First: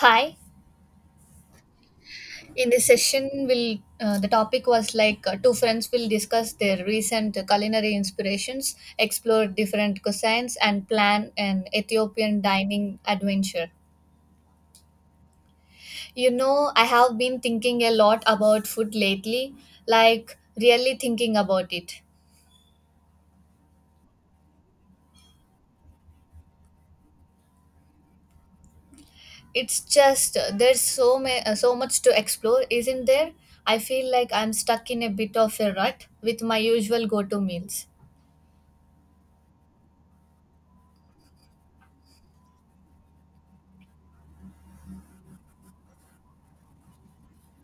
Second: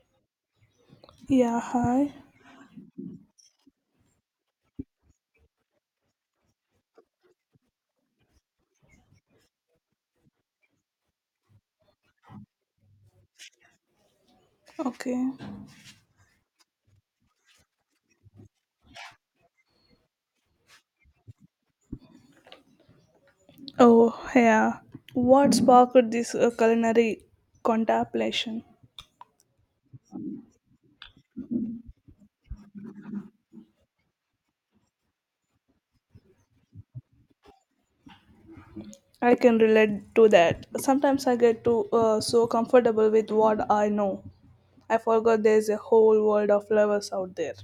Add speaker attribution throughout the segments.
Speaker 1: Hi.
Speaker 2: Yeah, hi.
Speaker 1: In this session, will the topic was two friends will discuss their recent culinary inspirations, explore different cuisines, and plan an Ethiopian dining adventure.
Speaker 2: Okay.
Speaker 1: You know, I have been thinking a lot about food lately, like really thinking about it.
Speaker 2: Oh, yeah. What sparked this culinary contemplation?
Speaker 1: It's just there's so much to explore, isn't there? I feel like I'm stuck in a bit of a rut with my usual go-to meals.
Speaker 2: I can relate to that. Sometimes I get too so comfortable with what I know. I forgot there's a whole world of lovers out there.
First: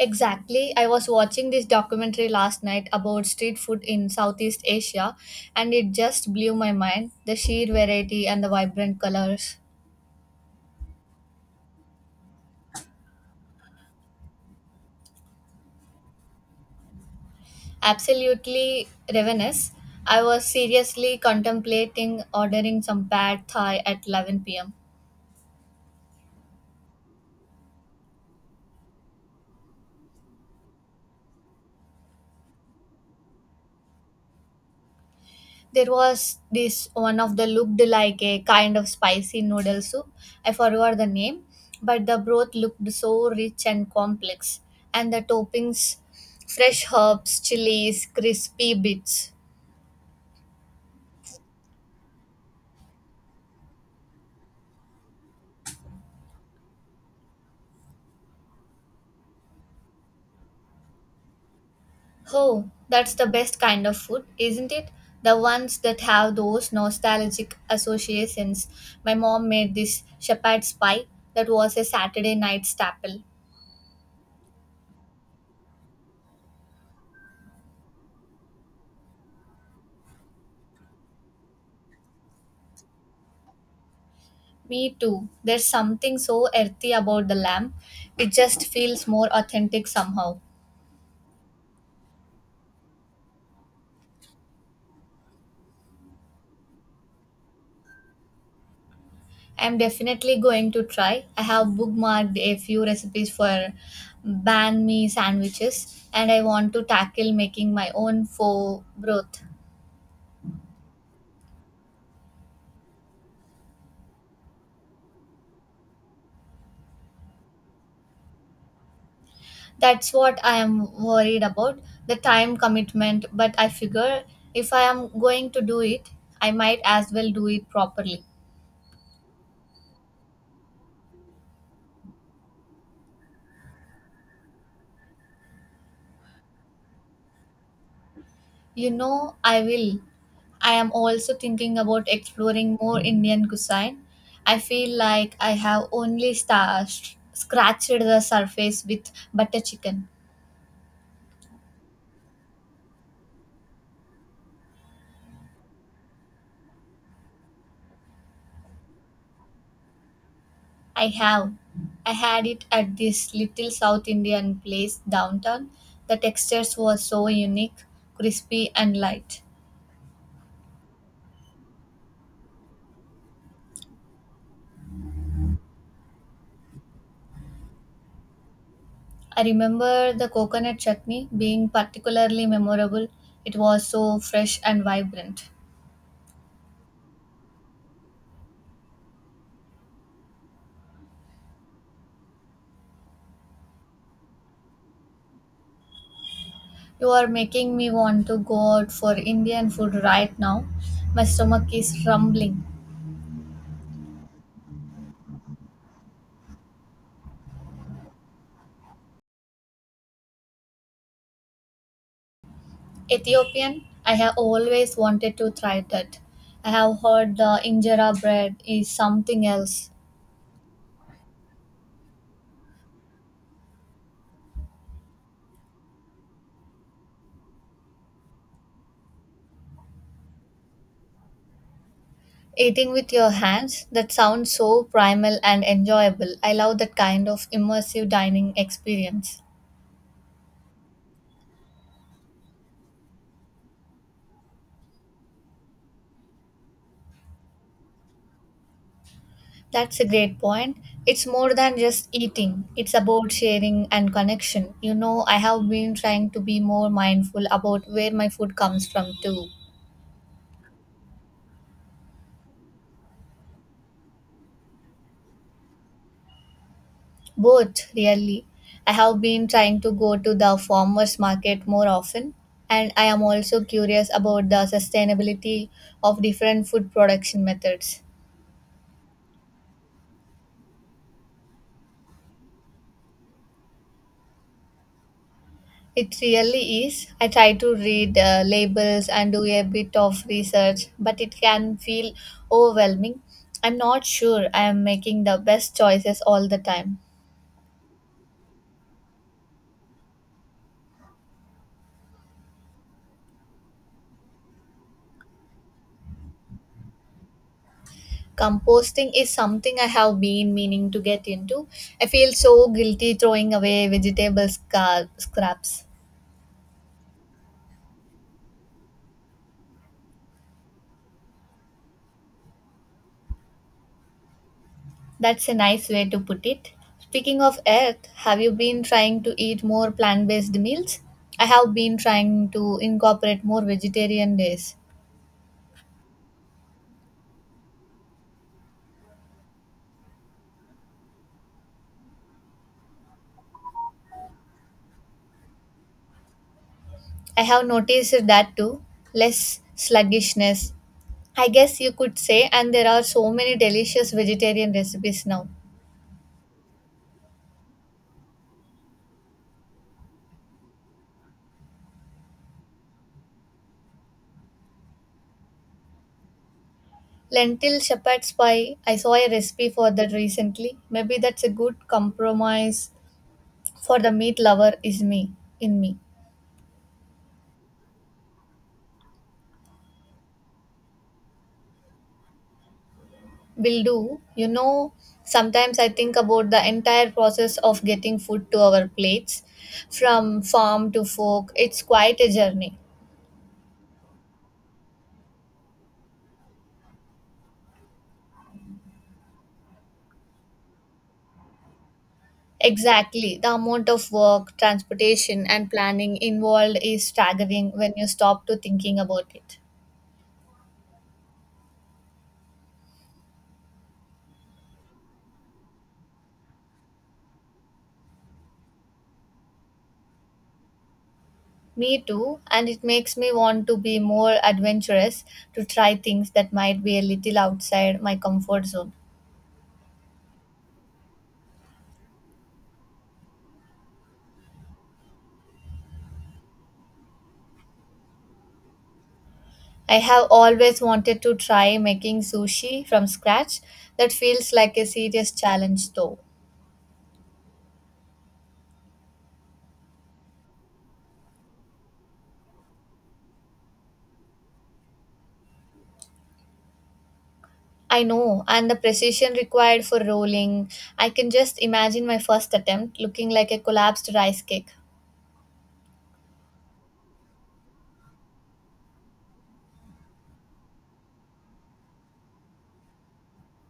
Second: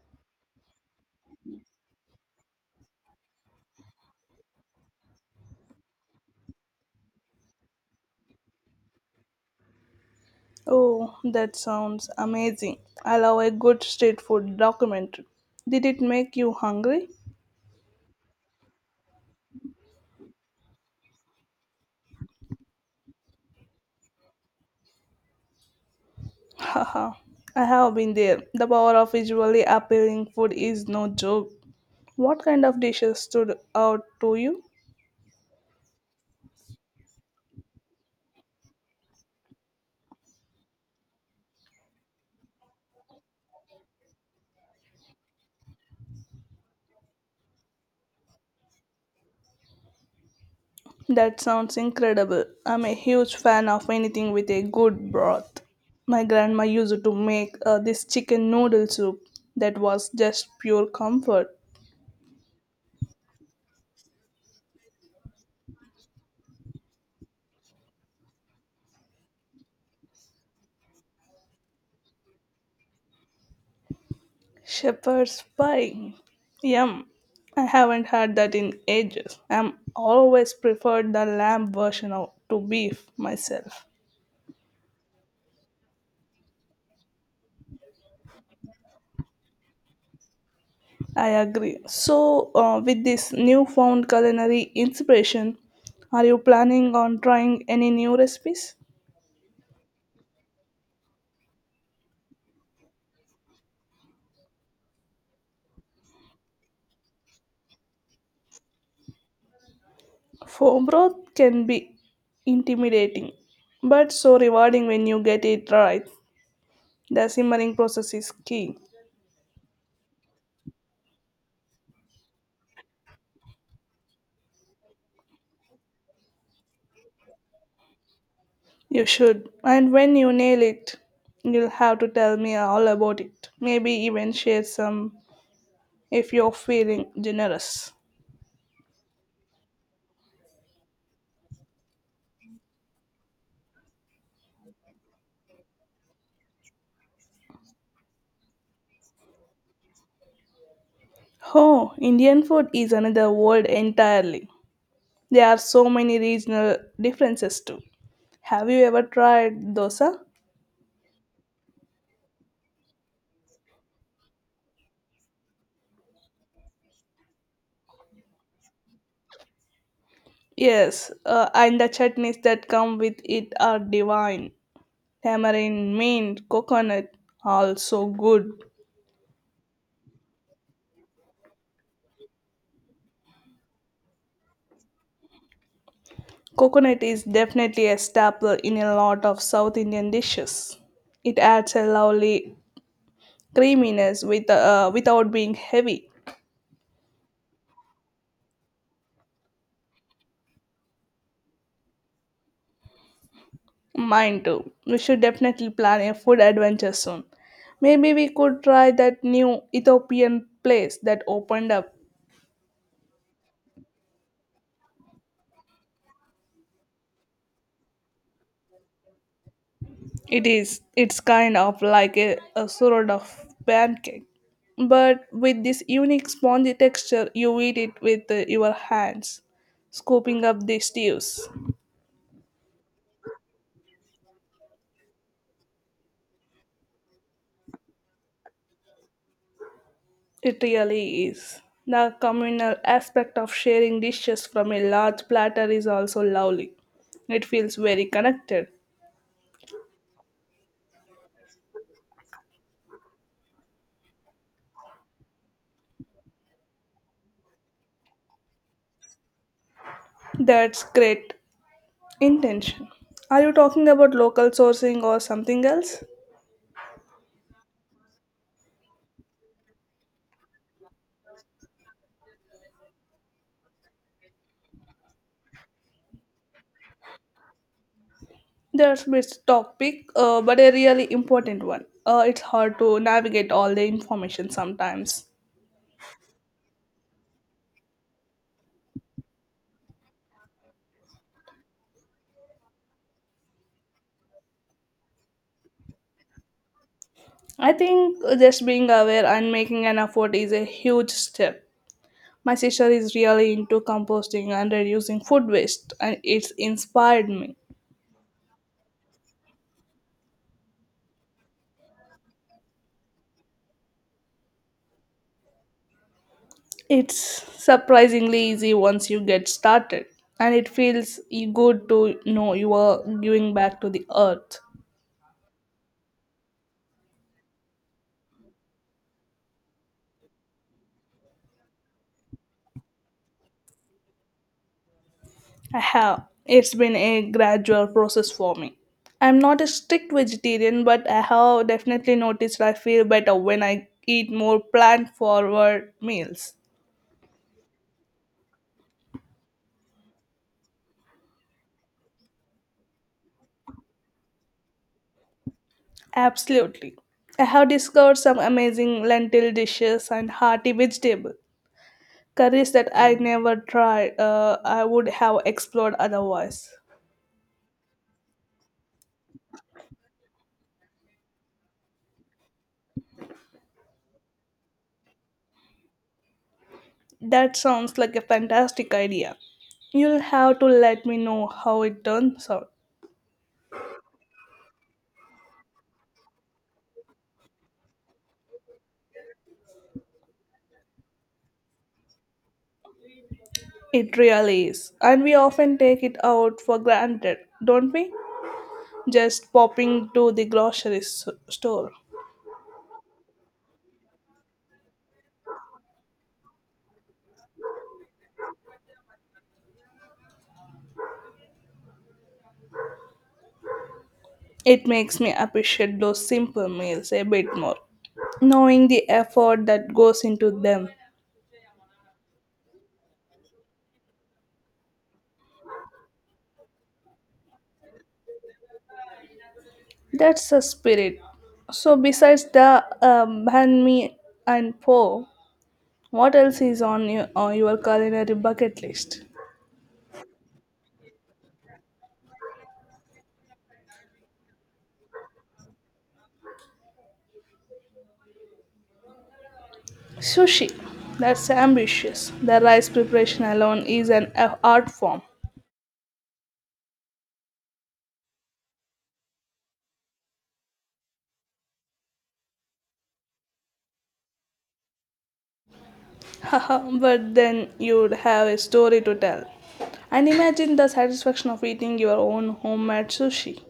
Speaker 1: Exactly. I was watching this documentary last night about street food in Southeast Asia, and it just blew my mind, the sheer variety and the vibrant colors.
Speaker 2: Oh, that sounds amazing. I love a good street food documentary. Did it make you hungry?
Speaker 1: Absolutely ravenous. I was seriously contemplating ordering some pad thai at 11 pm.
Speaker 2: Haha, I have been there. The power of visually appealing food is no joke. What kind of dishes stood out to you?
Speaker 1: There was this one of the looked like a kind of spicy noodle soup. I forgot the name, but the broth looked so rich and complex, and the toppings, fresh herbs, chilies, crispy bits.
Speaker 2: That sounds incredible. I'm a huge fan of anything with a good broth. My grandma used to make this chicken noodle soup that was just pure comfort.
Speaker 1: Oh, that's the best kind of food, isn't it, the ones that have those nostalgic associations. My mom made this shepherd's pie that was a Saturday night staple.
Speaker 2: Shepherd's pie. Yum. I haven't had that in ages. I'm always preferred the lamb version of, to beef myself.
Speaker 1: Me too. There's something so earthy about the lamp. It just feels more authentic somehow.
Speaker 2: I agree. With this newfound culinary inspiration, are you planning on trying any new recipes?
Speaker 1: I'm definitely going to try. I have bookmarked a few recipes for banh mi sandwiches, and I want to tackle making my own pho broth.
Speaker 2: Foam broth can be intimidating, but so rewarding when you get it right. The simmering process is key.
Speaker 1: That's what I am worried about, the time commitment, but I figure if I am going to do it, I might as well do it properly.
Speaker 2: You should, and when you nail it, you'll have to tell me all about it. Maybe even share some if you're feeling generous.
Speaker 1: You know, I will. I am also thinking about exploring more Indian cuisine. I feel like I have only scratched the surface with butter chicken.
Speaker 2: Oh, Indian food is another world entirely. There are so many regional differences too. Have you ever tried dosa?
Speaker 1: I have. I had it at this little South Indian place downtown. The textures were so unique, crispy, and light.
Speaker 2: Yes, and the chutneys that come with it are divine. Tamarind, mint, coconut, also good.
Speaker 1: I remember the coconut chutney being particularly memorable. It was so fresh and vibrant.
Speaker 2: Coconut is definitely a staple in a lot of South Indian dishes. It adds a lovely creaminess without being heavy.
Speaker 1: You are making me want to go out for Indian food right now. My stomach is rumbling.
Speaker 2: Mine too. We should definitely plan a food adventure soon. Maybe we could try that new Ethiopian place that opened up.
Speaker 1: Ethiopian, I have always wanted to try that. I have heard the injera bread is something else.
Speaker 2: It's kind of like a sort of pancake, but with this unique spongy texture. You eat it with your hands, scooping up the stews.
Speaker 1: Eating with your hands, that sounds so primal and enjoyable. I love that kind of immersive dining experience.
Speaker 2: It really is. The communal aspect of sharing dishes from a large platter is also lovely. It feels very connected.
Speaker 1: That's a great point. It's more than just eating, it's about sharing and connection. You know, I have been trying to be more mindful about where my food comes from, too.
Speaker 2: That's great. Intention. Are you talking about local sourcing or something else?
Speaker 1: Both, really. I have been trying to go to the farmers market more often, and I am also curious about the sustainability of different food production methods.
Speaker 2: There's this topic, but a really important one. It's hard to navigate all the information sometimes.
Speaker 1: It really is. I try to read labels and do a bit of research, but it can feel overwhelming. I'm not sure I am making the best choices all the time.
Speaker 2: I think just being aware and making an effort is a huge step. My sister is really into composting and reducing food waste, and it's inspired me.
Speaker 1: Composting is something I have been meaning to get into. I feel so guilty throwing away scraps.
Speaker 2: It's surprisingly easy once you get started, and it feels good to know you are giving back to the earth.
Speaker 1: That's a nice way to put it. Speaking of earth, have you been trying to eat more plant based meals? I have been trying to incorporate more vegetarian days.
Speaker 2: I have. It's been a gradual process for me. I'm not a strict vegetarian, but I have definitely noticed I feel better when I eat more plant forward meals.
Speaker 1: I have noticed that too. Less sluggishness, I guess you could say, and there are so many delicious vegetarian recipes now.
Speaker 2: Absolutely. I have discovered some amazing lentil dishes and hearty vegetable curries that I never I would have explored otherwise.
Speaker 1: Lentil shepherd's pie, I saw a recipe for that recently. Maybe that's a good compromise for the meat lover is me in me.
Speaker 2: That sounds like a fantastic idea. You'll have to let me know how it turns out.
Speaker 1: Will do. You know, sometimes I think about the entire process of getting food to our plates, from farm to fork. It's quite a journey.
Speaker 2: It really is. And we often take it out for granted, don't we? Just popping to the store.
Speaker 1: Exactly. The amount of work, transportation, and planning involved is staggering when you stop to thinking about it.
Speaker 2: It makes me appreciate those simple meals a bit more, knowing the effort that goes into them.
Speaker 1: Me too, and it makes me want to be more adventurous, to try things that might be a little outside my comfort zone.
Speaker 2: That's the spirit. So, besides the banh mi and po, what else is on your culinary bucket list?
Speaker 1: I have always wanted to try making sushi from scratch. That feels like a serious challenge though.
Speaker 2: Sushi. That's ambitious. The rice preparation alone is art form.
Speaker 1: I know, and the precision required for rolling. I can just imagine my first attempt looking like a collapsed rice cake.
Speaker 2: but then you'd have a story to tell. And imagine the satisfaction of eating your own homemade sushi.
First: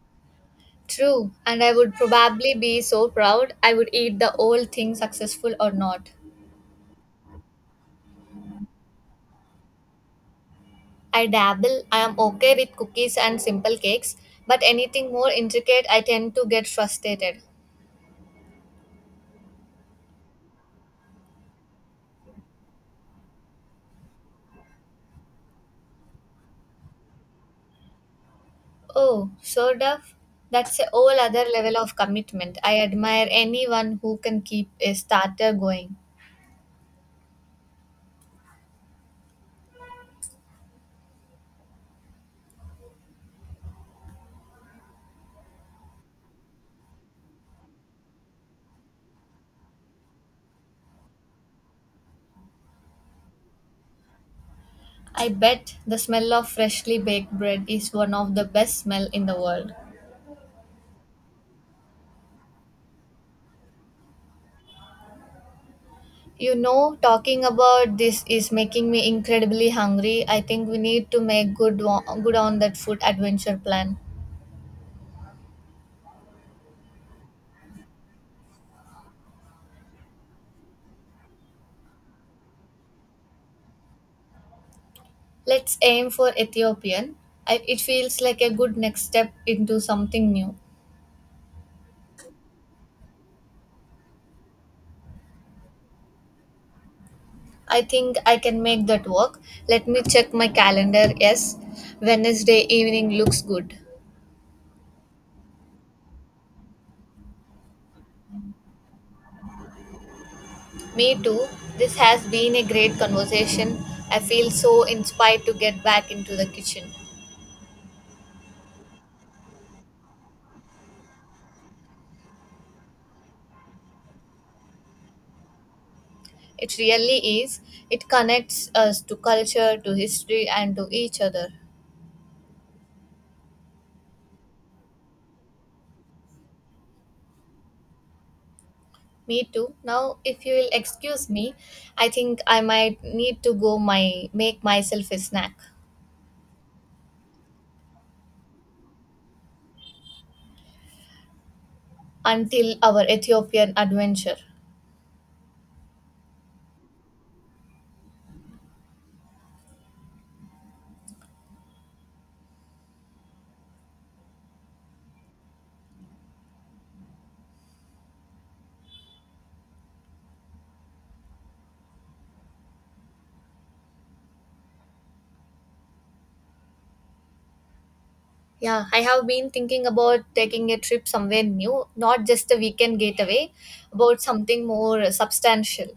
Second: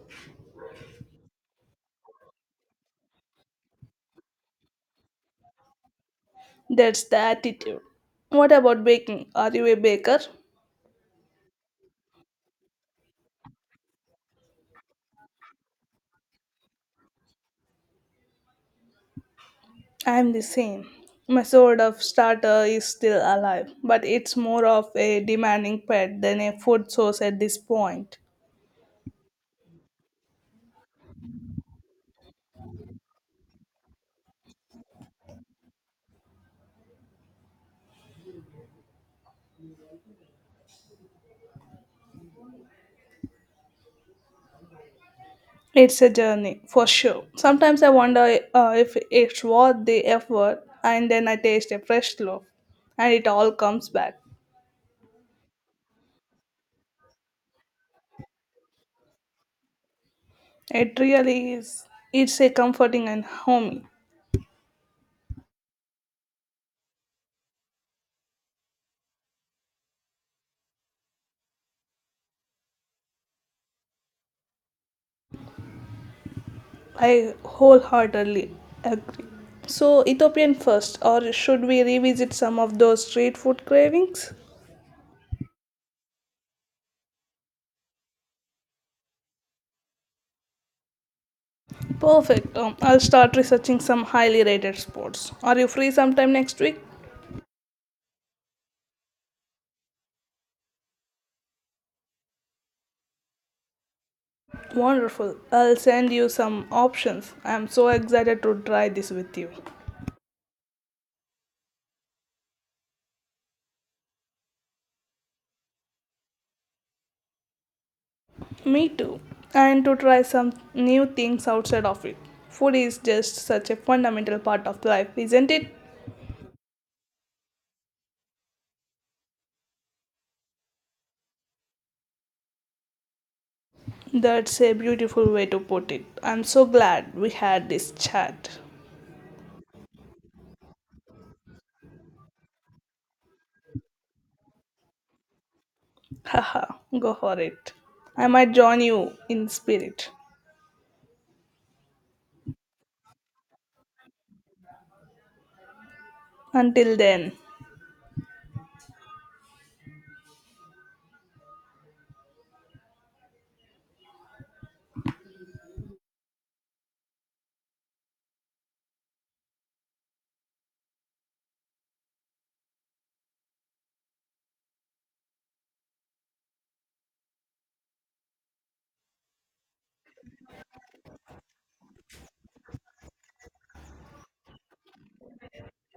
Speaker 1: True, and I would probably be so proud I would eat the whole thing, successful or not.
Speaker 2: That's the attitude. What about baking? Are you a baker?
Speaker 1: I dabble. I am okay with cookies and simple cakes, but anything more intricate I tend to get frustrated.
Speaker 2: I'm the same. My sort of starter is still alive, but it's more of a demanding pet than a food source at this point.
Speaker 1: Oh, sort of? That's a whole other level of commitment. I admire anyone who can keep a starter going.
Speaker 2: It's a journey, for sure. Sometimes I wonder if it's worth the effort, and then I taste a fresh loaf, and it all comes back.
Speaker 1: I bet the smell of freshly baked bread is one of the best smell in the world.
Speaker 2: It really is. It's a comforting and homey.
Speaker 1: You know, talking about this is making me incredibly hungry. I think we need to make good on that food adventure plan.
Speaker 2: I wholeheartedly agree. So, Ethiopian first, or should we revisit some of those street food cravings?
Speaker 1: Let's aim for Ethiopian. I, it feels like a good next step into something new.
Speaker 2: Perfect. I'll start researching some highly rated spots. Are you free sometime next week?
Speaker 1: I think I can make that work. Let me check my calendar. Yes, Wednesday evening looks good.
Speaker 2: Wonderful. I'll send you some options. I'm so excited to try this with you.
Speaker 1: Me too. This has been a great conversation. I feel so inspired to get back into the kitchen.
Speaker 2: Me too. And to try some new things outside of it. Food is just such a fundamental part of life, isn't it?
Speaker 1: It really is. It connects us to culture, to history, and to each other.
Speaker 2: That's a beautiful way to put it. I'm so glad we had this chat.
Speaker 1: Me too. Now, if you will excuse me, I think I might need to go my make myself a snack
Speaker 2: Haha, go for it. I might join you in spirit.
Speaker 1: until our Ethiopian adventure.
Speaker 2: Until then,
Speaker 1: Yeah, I have been thinking about taking a trip somewhere new, not just a weekend getaway, about something more substantial.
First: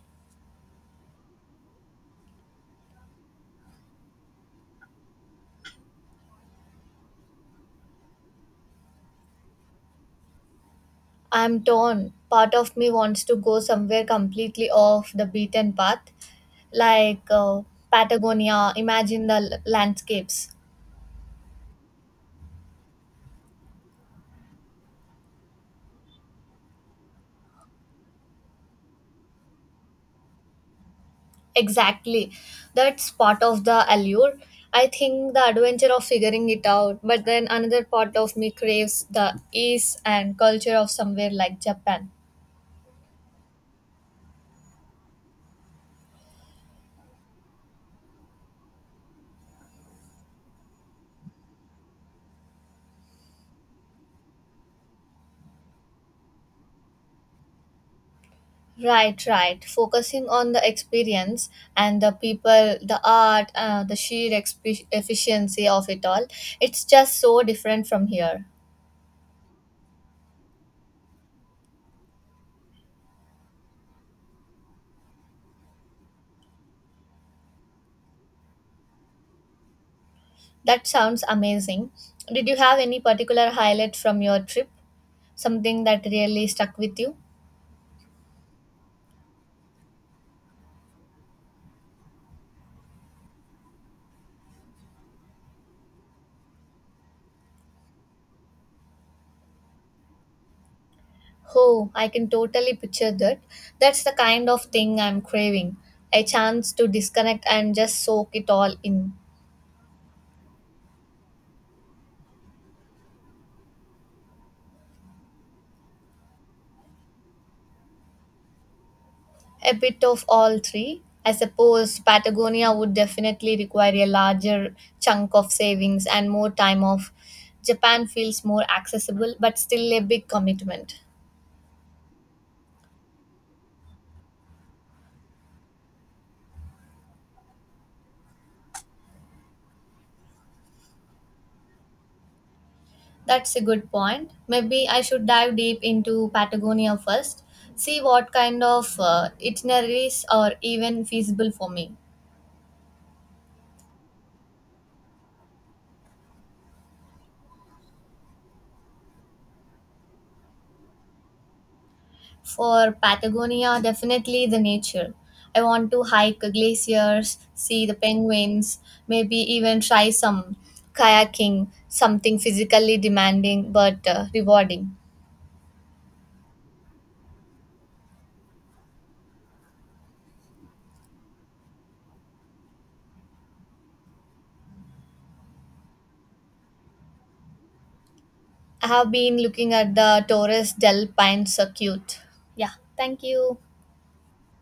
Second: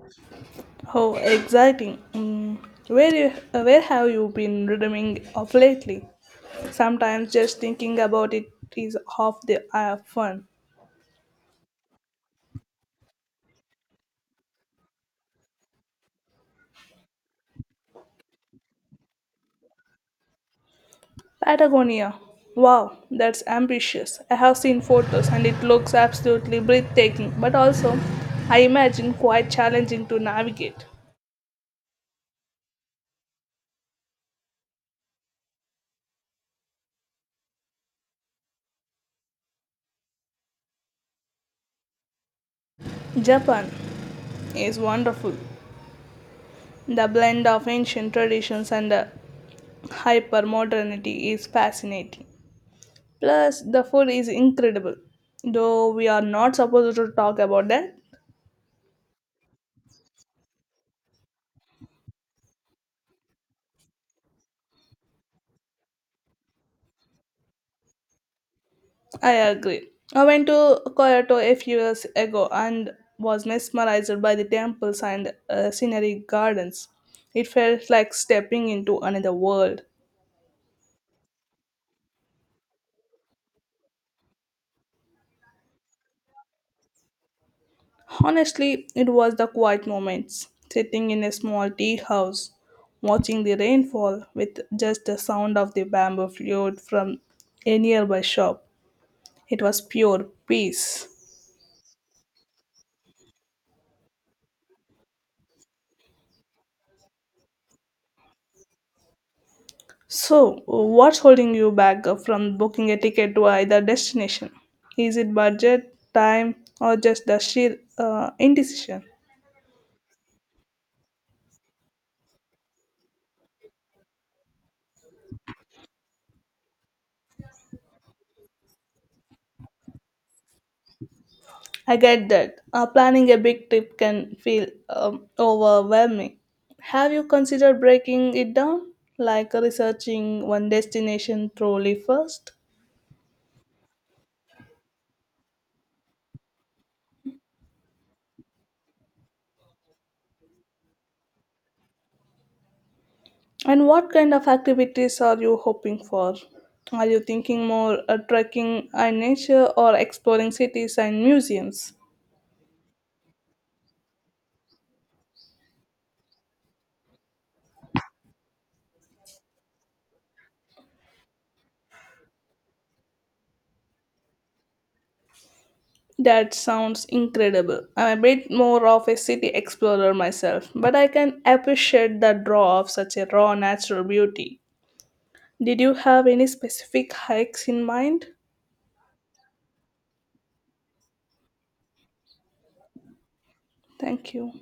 Speaker 2: how exciting. Mm, where have you been dreaming of lately? Sometimes just thinking about it is half the fun.
Speaker 1: I'm torn. Part of me wants to go somewhere completely off the beaten path, like Patagonia, imagine the landscapes.
Speaker 2: Patagonia. Wow, that's ambitious. I have seen photos and it looks absolutely breathtaking, but also, I imagine, quite challenging to navigate.
Speaker 1: Exactly. That's part of the allure. I think the adventure of figuring it out, but then another part of me craves the ease and culture of somewhere like Japan.
Speaker 2: Japan is wonderful. The blend of ancient traditions and the hyper modernity is fascinating. Plus, the food is incredible. Though we are not supposed to talk about that,
Speaker 1: Right, right. Focusing on the experience and the people, the art, the sheer efficiency of it all. It's just so different from here.
Speaker 2: I agree. I went to Kyoto a few years ago and was mesmerized by the temples and scenery gardens. It felt like stepping into another world.
Speaker 1: That sounds amazing. Did you have any particular highlight from your trip? Something that really stuck with you?
Speaker 2: Honestly, it was the quiet moments, sitting in a small tea house, watching the rainfall with just the sound of the bamboo flute from a nearby shop. It was pure peace.
Speaker 1: Oh, I can totally picture that. That's the kind of thing I'm craving. A chance to disconnect and just soak it all in.
Speaker 2: So, what's holding you back from booking a ticket to either destination? Is it budget, time, or just the sheer indecision?
Speaker 1: A bit of all three. I suppose Patagonia would definitely require a larger chunk of savings and more time off. Japan feels more accessible, but still a big commitment.
Speaker 2: I get that. Planning a big trip can feel overwhelming. Have you considered breaking it down, like researching one destination thoroughly first?
Speaker 1: That's a good point. Maybe I should dive deep into Patagonia first, see what kind of itineraries are even feasible for me.
Speaker 2: And what kind of activities are you hoping for? Are you thinking more trekking and nature or exploring cities and museums?
Speaker 1: For Patagonia, definitely the nature. I want to hike glaciers, see the penguins, maybe even try some kayaking, something physically demanding but rewarding.
Speaker 2: That sounds incredible. I'm a bit more of a city explorer myself, but I can appreciate the draw of such a raw natural beauty. Did you have any specific hikes in mind?
Speaker 1: I have been looking at the Torres del Paine circuit. Yeah, thank you.
Speaker 2: Thank you.